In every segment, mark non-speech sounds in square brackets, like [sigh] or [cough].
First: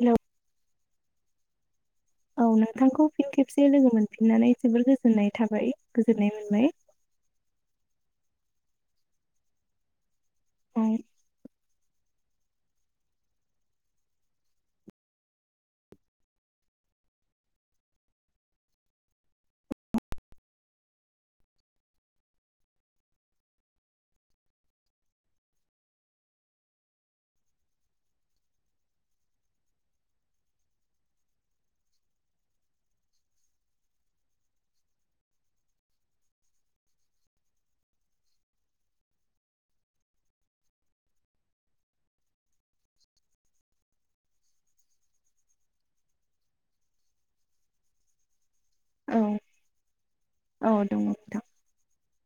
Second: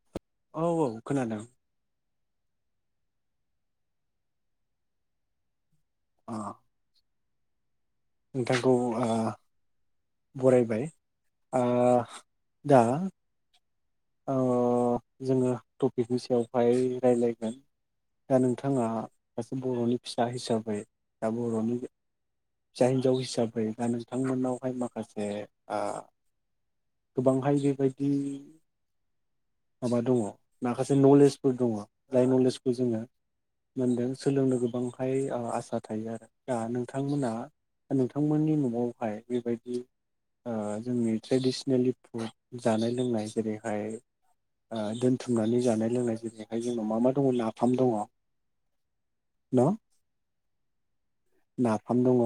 Hello. औ औ खोनादों। औ नोंथांखौ फिन खेबसे लोगो मोनफिननानै जोबोर गोजोननाय थाबाय। गोजोननाय ओ मोनबाय। नोंथांखौ ओ औ बरायबाय ओ दा औ जोङो टपिकनि सायावहाय रायलायगोन दा नोंथाङा सासे बर'नि फिसा हिसाबै दा बर'नि फिसा हिन्जाव हिसाबै दा नोंथांमोनावहाय माखासे ओ गोबांहाय बेबायदि माबा दङ माखासे नलेजफोर दङ जाय नलेजखौ जोङो मोनदों सोलोंनो गोबांहाय ओ आसा थायो आरो दा नोंथांमोना नोंथांमोननि न'आवहाय बेबायदि ओ जोंनि ट्रेडिसनेलि फुड जानाय लोंनाय जेरै ओमफ्राय ओ दोनथुमनानै जानाय लोंनाय जेरैहाय जोंनाव मा मा दङ नाफाम दङ। औ न औ दङ नोंथां नाफाम दङ।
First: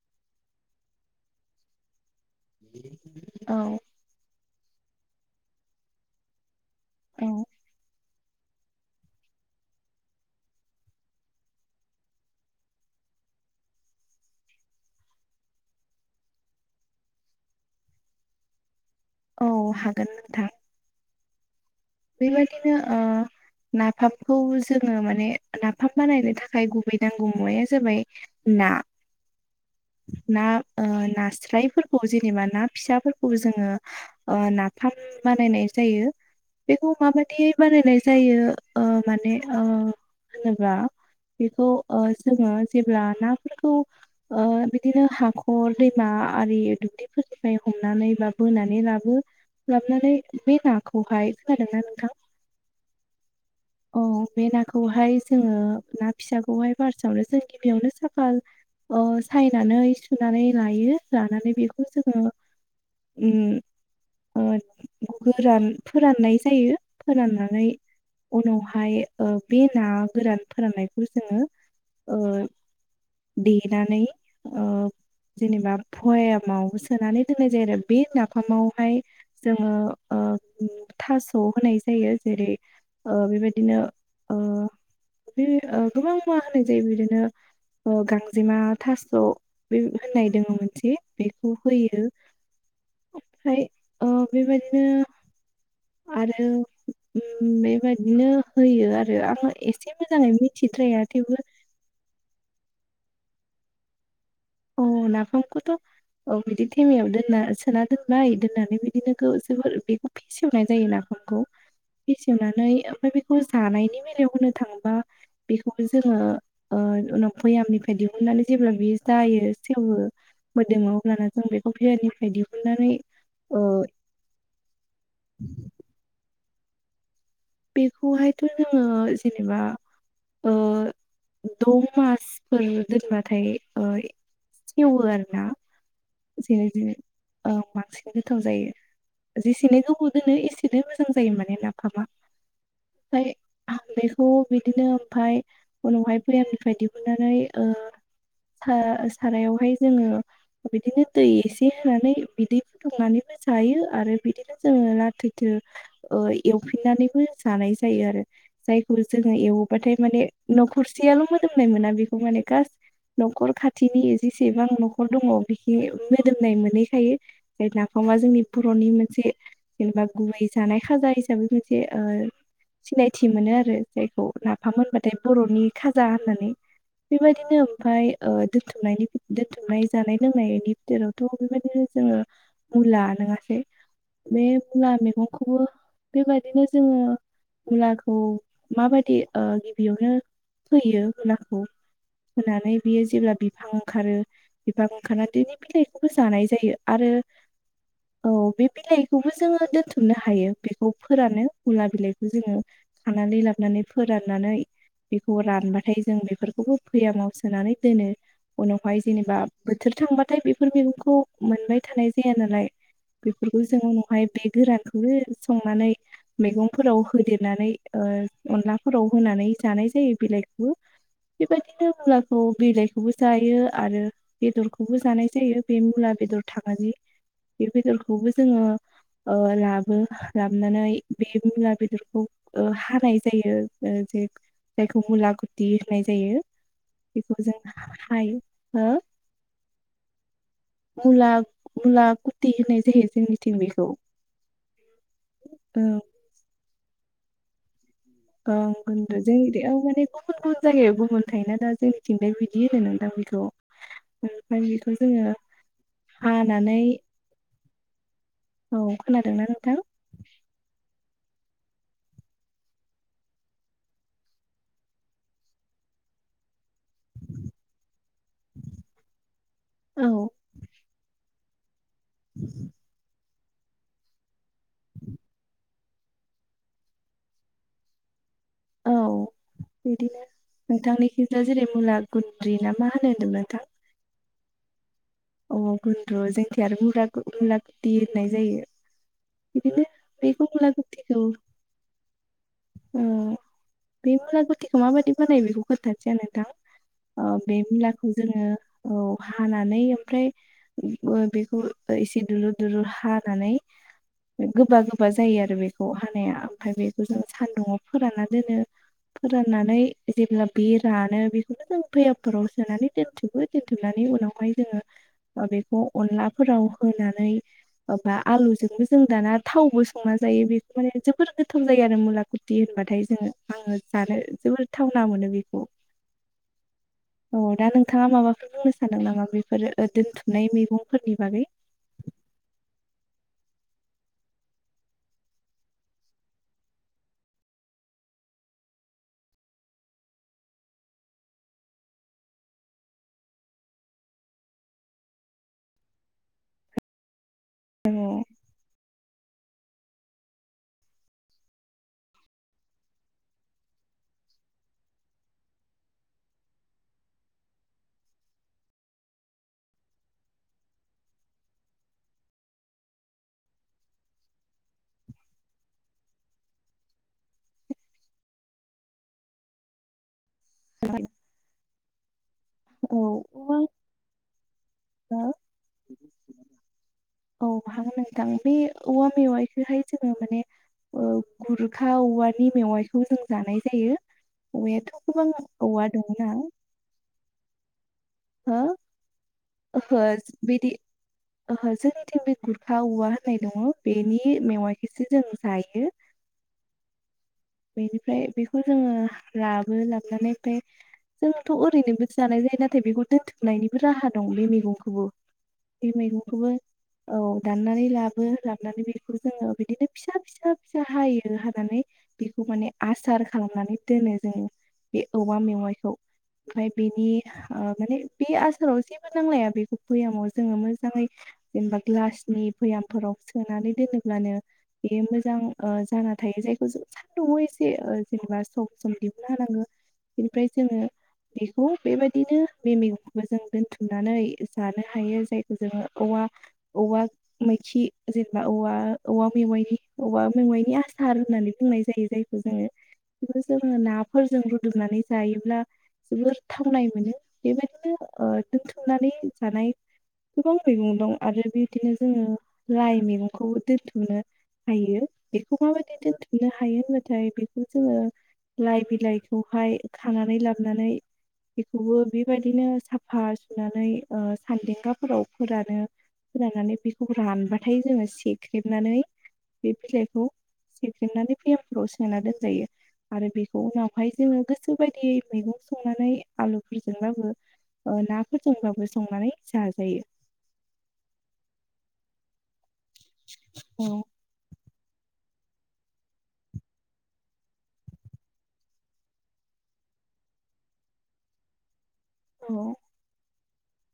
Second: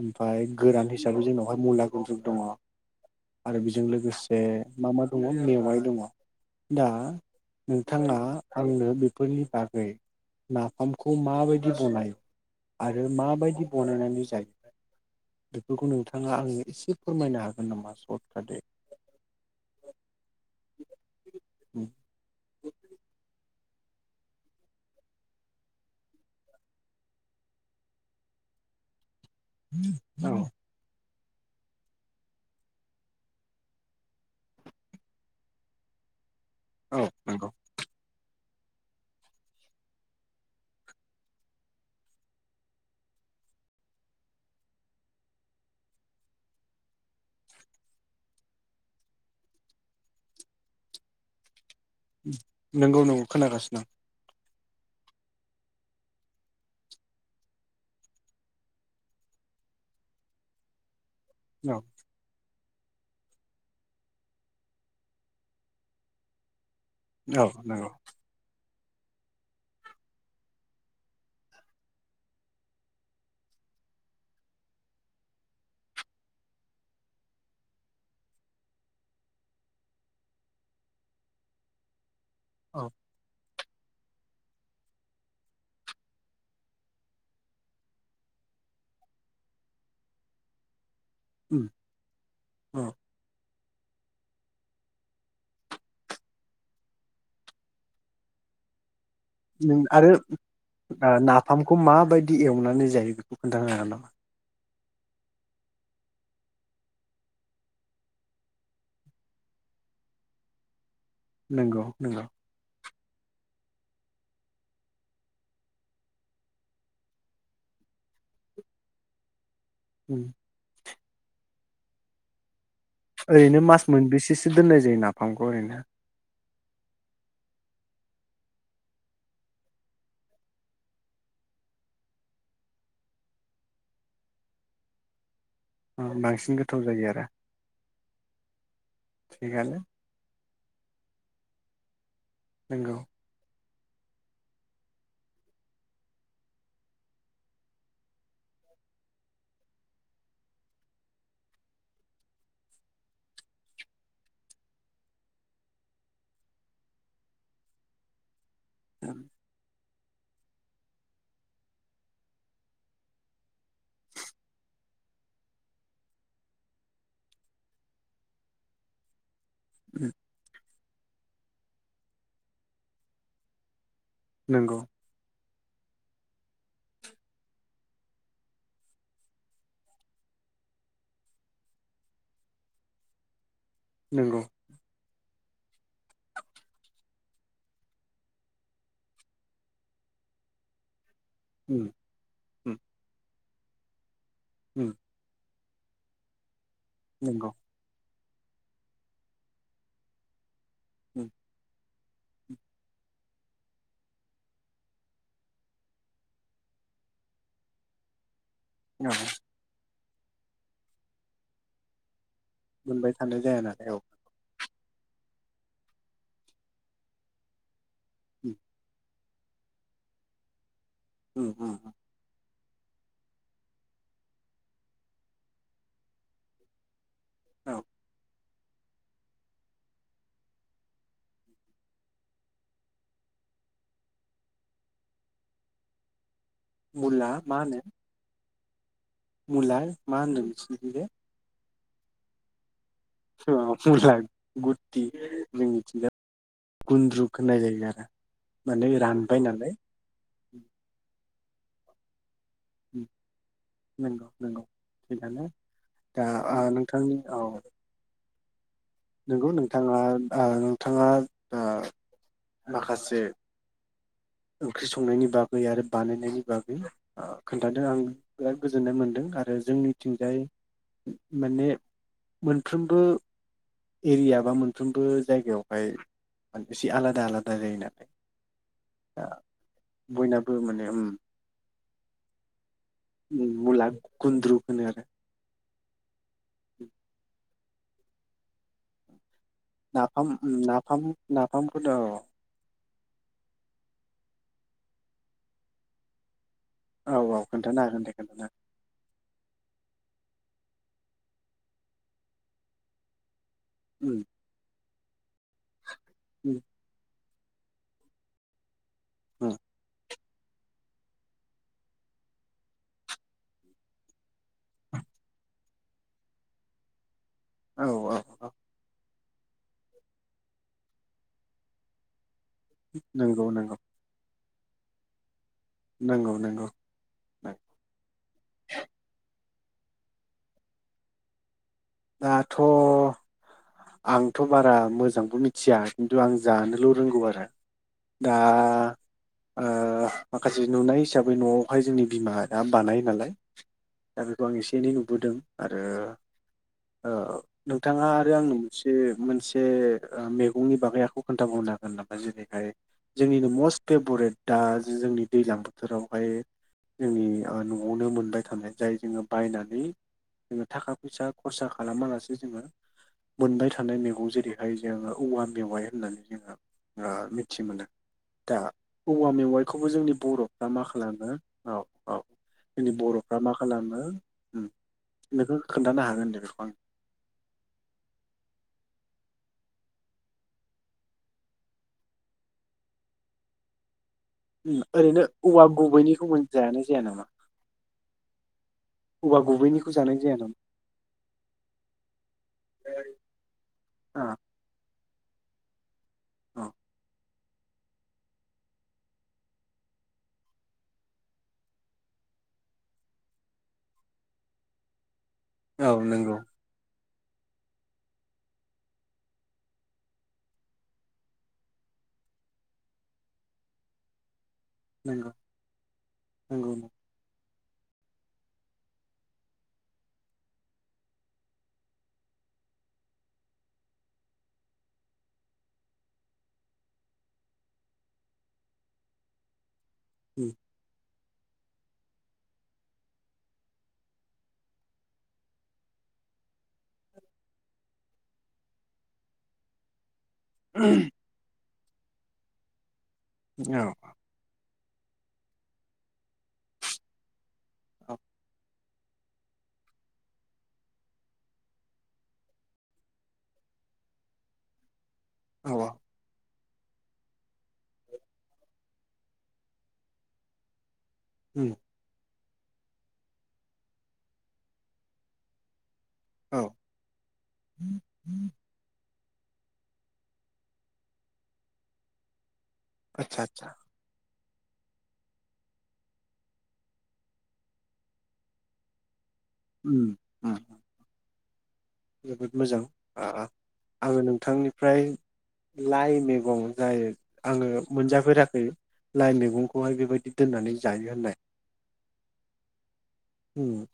ओमफाय गोरान हिसाबै जोंनावहाय मुला गुन्द्रुग दङ आरो औ बेजों लोगोसे बे मा मा दङ मेवाइ दङ। दा नों नोंथाङा आंनो बेफोरनि बागै नाफामखौ माबायदि बनायो आरो माबायदि बनायनानै जायो बेफोरखौ नोंथाङा आङो एसे फोरमायनो हागोन नामा सर्ट काटै? औ हागोन नोंथां। बेबायदिनो ओ नाफामखौ जोङो माने नाफाम बानायनो थाखाय गुबै नांगौ मुवाया जाबाय ना औ ना ओ ना नास्रायफोरखौ जेनेबा ना फिसाफोरखौ जोङो ओ नाफाम बानायनाय जायो। बेखौ औ नंगौ माबायदियै बानायनाय जायो ओ माने ओ होनोब्ला बेखौ ओ जोङो जेब्ला नाफोरखौ ओ बिदिनो हाखर दैमा आरि दुब्लिफोरनिफ्राय हमनानै बा बोनानै लाबो लाबोनानै बे नाखौहाय खोनादों ना नों नोंगौ नोंगौ खोनागासिनो आं औ बे नाखौहाय जोङो ना फिसाखौहाय फार्सेआवनो जों गिबियावनो साफा ओ सायनानै सुनानै लायो। लानानै आं बेखौ जोङो ओम ओ गोरान फोराननाय जा जायो। औ फोराननानै नंगौ उनाव ओमफ्राय ओ बे ना गोरान फोराननायखौ जोङो ओ देनानै ओ जेनेबा भयामाव सोनानै दोननाय जायो आरो बे नाफामावहाय जोङो ओ थस' खौ होनाय जायो। जेरै औ ओ बिबाय बिदिनो ओ बे गोबां मुवा होननाय जायो बिदिनो ओ गांजेमा थास' बे होननाय दङ मोनसे बेखौ उम होयो औ ओमफ्राय ओ बेबायदिनो आरो ओम बेबायदिनो होयो आरो। आङो नों एसे आरो मोजाङै मिथिद्राया ओ थेवबो नाफामखौ माबायदि एवनानै जायो बेखौ खोनन्थानो हागा नामा? अ नाफामखौथ' औ बिदि थेमायाव दोनना सोना दोनबाय दोननानै बिदिनो जोबोर बेखौ फेसेवनाय जायो ना खौ नंगौ नंगौ बेसेवनानै ओमफ्राय बेखौ जानायनि बेलायाव होनो थाङोबा बेखौ जोङो उनाव भैयामनिफ्राय दिहुननानै जेब्ला बेयो जायो। सेवो उम मोदोमो [unintelligible] ओरैनो ओ मास मोनबैसेसो दोननाय जायो नाफामखौ ओरैनो? बेखौहायथ जोङो जेनेबा ओ द मासफोर दोनबाथाय सेवो आरो ना ओ बांसिन एसेनो गोथाव दोनो जायो आरो ओ बांसिन गोथाव जायो थिगानो जेसेनि गोबाव दोनो एसे बिनो मोजां जायो माने नाफामा नोंंगौ ओमफ्राय आं बेखौ बिदिनो ओमफ्राय उनावहाय भैयामनिफ्राय दिहुननानै ओ सा सारायावहाय जोङो बिदिनो दै एसे होनानै बिदै फुदुंनानैबो जायो आरो बिदिनो जोङो लाथोथो एवफिननानैबो जानाय जायो आरो जायखौ उम जोंओ एवो बाथाय माने नखरसेयाल मोदोमनाय मोना बेखौ माने गास नखर खाथिनि जेसेबां नखर दङ बेखि मोदोमनाय मोनहैखायो नाफामा जोंनि बरनि मोनसे जेनबा उम गुवैजानाय खाजा हिसाबै मोनसे ओ सिनायथि मोनो आरो जायखौ नाफाम नंगौ होनबाथाय बरनि खाजा होननानै बेबायदिनो ओमफाय ओ दोनथुमनायनि दोनथुमनाय जानाय लोंनायनि बिथोरावथ बेबायदिनो जोङो मुला नङासै? नंगौ बे मुला मेगं खौबो बेबायदिनो जोङो मुलाखौ माबादि ओ गिबियावनो फोयो। मुलाखौ उम होनानै उम बियो जेब्ला बि हा ओंखारो बिफां उम ओंखारना [unintelligible] फिथाइखौबो जानाय जायो। आरो नंगौ औ बे बिलाइखौबो जोङो दोनथुमनो हायो। बेखौ उम फोरानो मुला बिलाइ जोङो खानानै लाबोनानै फोराननानै बेखौ रानबाथाय जों बेफोरखौबो भैयामाव सोनानै दोनो। उनावहाय औ जेनेबा बोथोर थांबाथाय बेफोर मैगंखौ मोनबाय थानाय जाया नालाय मोनबाय थानाय बेफोरखौ जाया जों नालाय औ उनावहाय बे गोरान [unintelligible] संनानै मैगंफोराव होदेरनानै ओ उम अनलाफोराव होनानै जानाय जायो बिलाइखौबो। उम बेबायदिनो उम मुलाखौ बिलाइखौबो जायो आरो बेदरखौबो जानाय जायो बे मुला बेदर [unintelligible] बि औ बेदरखौबौ जोङो अ लाबो लाबोनानै बे मुला बेदर खौ ओ हानाय जायो ओ जे जायखौ मुला गुति होननाय जायो। मुला बेखौ जों हाय हो? [unintelligible] मा होनो [unintelligible] मुला मुला [unintelligible] अ जोंनिथिं बेखौ मुला गुति ओं [unintelligible] गुन्द्रुक होननाय जायो [unintelligible] औ [unintelligible] अ माने रानबाय नालाय माने गुबुन गुबुन जायगायाव गुबुन [unintelligible] दा जोंथिंजायबो [unintelligible] [unintelligible] होनो उम दा बेखौ नंगौ नंगौ ओमफ्राय बेखौ जोङो थिगानो दा ओ हानानै नोंथांनि औ औ खोनादोंना नंगौ नोंथां नोंथाङा नोंथाङा दा माखासे ओंख्रि संनायनि बागै आरो बानायनायनि बागै खोन्थादों आं बिराद गोजोननाय मोन्दों आरो आरो औ जोंनिथिंजाय माने मोनफ्रोमबो एरिया बा मोन मोनफ्रोमबो जायगायाव ओय एसे आलादा आलादा जायो ना औ बिदिनो माने उम नोंथांनिखिजाया जेरै मुला गुन्द्रि ना मा होनो होनदों नोंथां मुला गुन्द्रु होनो आरो अ गन्द्रु जोंखिया आरो मुला मुला दिरनाय जायो बिदिनो नाफाम बेखौ मुला नाफाम गुथिखौ नाफामखौथ मा बायदि बानायो बेखौ खोन्थानोसै आं नोंथां औ औ बे खोन्थानो हागोन मुलाखौ दे जोङो खोन्थानो औ हानानै ओमफ्राय बेखौ एसे दुलुर दुलुर हानानै हागोन गोबा गोबा जायो आरो बेखौ हानाया उम ओमफ्राय बेखौ जों सान्दुङआव फोरानना दोनो उम फोराननानै जेब्ला बे रानो बेखौनो जों फैयामफोराव सोनानै दोन्थुबो दोनथुमनानै उनावहाय जोङो ओ बेखौ अनलाफोराव होनानै औ ओमफ्राय औ औ आलुजोंबो जों दाना थावबो संना जायो बेखौ माने जोबोर गोथाव जायो आरो मुला कुरथि होनबाथाय जोङो नंगौ नंगौ आङो जानो जोबोर थावना मोनो बेखौ। नंगौ नंगौ औ दा नोंथाङा माबाफोर बुंनो सानदों नामा बे फोर दोन्थुमनाय मेगंफोरनि बागै? दाथ' आंथ' बारा मोजांबो मिथिया खिन्थु आं जानोल' रोंगौ आरो। दा माखासे नुनाय हिसाबै न'आवहाय जोंनि बिमा या बानायो नालाय दा बेखौ आं एसे एनै नुबोदों। आरो ओ औ। औ नोंथाङा आरो आंनो मोनसे मोनसे ओ मेगंनि बागै आखौ खोन्थाबावनो हागोन नामा जेरैहाय जोंनिनो मस्ट फेभरेट दा जोंनि दैज्लां बोथोरावहाय जोंनि ओ न'आवनो मोनबाय थानाय जाय जोङो बायनानै जोङो थाखा फैसा खरसा खालामालासे जोङो मोनबाय थानाय मैगं जेरैहाय जोङो औवा मेवाइ होननानै जोङो ओ मिथि मोनो। दा औवा मेवाइखौबो जोंनि बर' फ्रा मा खालामो औ औ। जोंनि औ बर'फ्रा मा औवा खालामो उम नोंखो खोन्थानो हागोन। औ हागोन नोंथां। बे औवा मेवाइखौहाय जोङो माने ओ गुरखा औवानि मेवाइखौ जों जानाय जायो। औवायाथ' ओरैनो गोबां औवा दंना गुबैनिखौ मोन जानाय जाया नामा? हो, औवा गुबैनिखौ ओहो जानाय जाया नामा? बिदि ओहो जोंनिथिं बे गुरखा औवा होननाय दङ बेनि अ मेवाइखिसो जों जायो। औ। बेनिफ्राय बेखौ जोङो लाबो लाबनानै ओमफ्राय जोङथ' ओरैनोबोथ जानाय जायो। नाथाय बेखौ दोन्थोबनायनिबो राहा दं बे मेगंखोबो। बे औ नंगौ मेगंखोबो औ दाननानै लाबो लाबनानै बेखौ जोङो बिदिनो फिसा फिसा फिसा हायो हानानै बेखौ माने आसार खालामनानै दोनो जोङो। बे नंगौ औवा मेवाइखौ। ओमफ्राय नंगौ बेनि ओ माने बे आसाराव जेबो नांलाया बेखौ फैयामाव जोङो मोजाङै जेनेबा ग्लासनि भैयामफोराव सोनानै दोनोब्लानो बे मोजां ओ जाना थायो। जायखौ जों सान्दुंआव एसे ओ जेनेबा सम सम दिहुननो हानांगो। बिनिफ्राय उम जोङो बेखौ बेबायदिनो बे मैगंखौबो जों दोन्थुमनानै जानो हायो जायखौ जोङो औवा औवा मैखि जेनेबा औ औवा मेवाइनि औवा मेवाइनि आसार होननानै बुंनाय जायो। जायखौ जोङो बेखौथ' जोङो औ नाफोरजोंबो फुदुंनानै जायोब्ला जोबोर थावनाय मोनो। बेबादिनो औ ओ दोन्थुम थुमनानै जानाय गोबां मैगं दं आरो बिदिनो जोङो लाय मैगंखौबो दोनथुमनो हायो। बेखौ औ औ माबायदि दोनथुमनो हायो होनबाथाय बेखौ जोङो लाइ बिलाइखौहाय खानानै लाबोनानै। उम बिखौबो बिब बेबायदिनो साफा सुनानै ओ सान्देंगाफोराव फोरानो। औ फोरानानै बेखौ रानबाथाय जोङो सेख्रेबनानै। बे बिलाइखौ सेफ्लेमनानै बैयामफ्राव सोना दोनजायो। आरो आदसा बेखौ आदसा उनावहाय जोङो गोस सो बायदियै मैगं संनानै आलु बिथ जोंबाबो ओ नाफोरजोंबाबो संनानै। उम जाजायो ओ। जोबोद मोजां। आ आ औ आङो नोंथांनि। फ्राय लाइ मैगं जायो आङो मोनजाफेराखै लाइ मैगंखौहाय बेबायदि दोननानै जायो होननाय, औ ओम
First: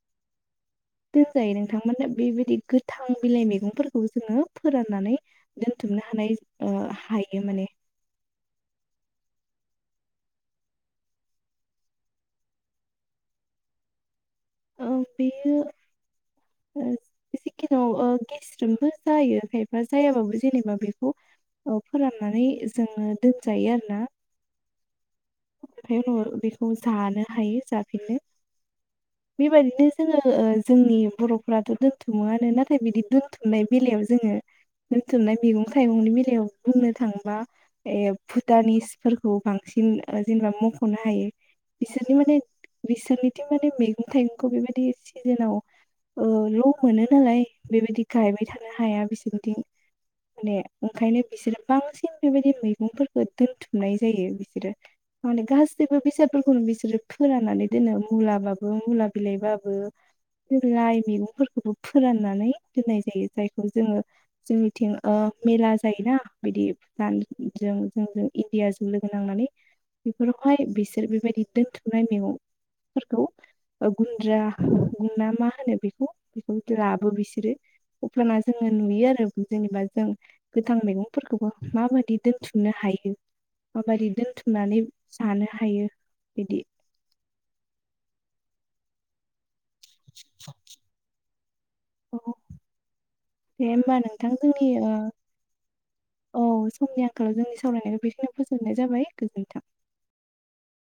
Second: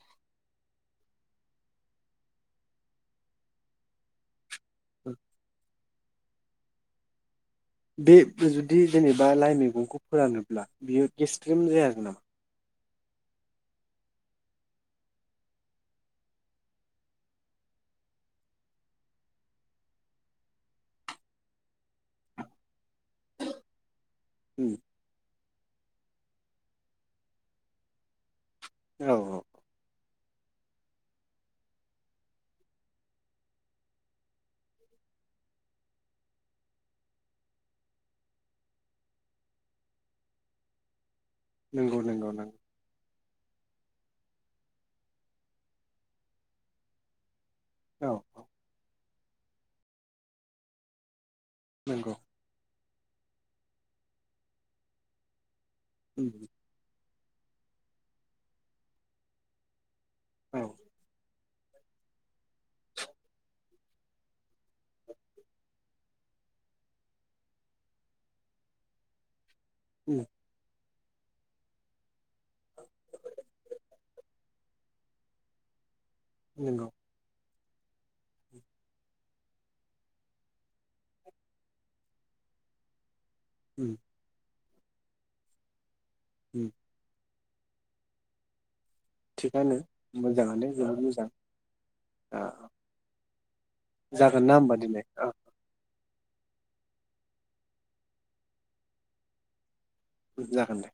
दोनजायो नोंथांमोनो बेबायदि गोथां बिलाइ मैगंफोरखौबो जोङो फोराननानै दोन बुथुमनो हानाय ओ हायो माने, बे जुदि जेनेबा लाइ मैगंखौ फोरानोब्ला बियो गेस्रेम जाया नामा? औ बेयो ओ जेखन' ओ गेस्रोमबो जायो। खायफा जायाबाबो जेनेबा बेखौ फोराननानै जोङो दोनजायो आरो ना, ओम ओमफ्राय उनाव बेखौ जानो हायो जाफिनो, औ औ बेबायदिनो जोङो ओ जोंनि बर'फोराथ' दोनथुमोआनो नाथाय बिदि दोनथुमनाय बेलायाव जोङो दोनथुमनाय मैगं थाइगंनि बेलायाव बुंनो थाङोबा ए भुटानिसफोरखौ बांसिन ओ जेनेबा मख'नो हायो। नंगौ बिसोरनि नंगौ माने नंगौ बिनिथिं माने मै मैगं थाइगंखौ बेबायदि सिजोनाव ओ ल' मोनो नालाय। बेबायदि औ गायबाय औ थानो हाया बिसोर, बिथिं माने ओंखायनो बिसोरो बांसिन नंगौ बेबायदि मैगंफोर दोनथुमनाय जायो बिसोरो माने गा गासिबो उम बेसादफोरखौनो बिसोरो फोरानानै दोनो मुलाबाबो बो मुला बिलाइबाबो औ लाइ मेगंफोर फोराननानै दोननाय जायो, जायखौ जोङो जोंनिथिं ओ मेला जायोना बिदि जों जों इण्डियाजों लोगो नांनानै, उम बेफोरफाय बिस [unintelligible] गुन्द्रा गुनना मा होनो बेखौ? नंगौ [unintelligible] अबफाना जोङो नुयो आरो ओमफाय जेनेबा जों गोथां मैगंफोरखौबो माबायदि दोनथुमनो हायो। उम माबादि दोनथुम [unintelligible] सानो हायो। बिदि उम सानो मोजाङानो बिराद मोजां। औ आ दे होमबा नोंथां जागोन ना जोंनि होमबा दिनै? ओ औ समनि आंखालाव जोंनि सावरायनायखौ बेखिनो फोजोबनाय जाबाय। गोजोन्थों। जागोन दे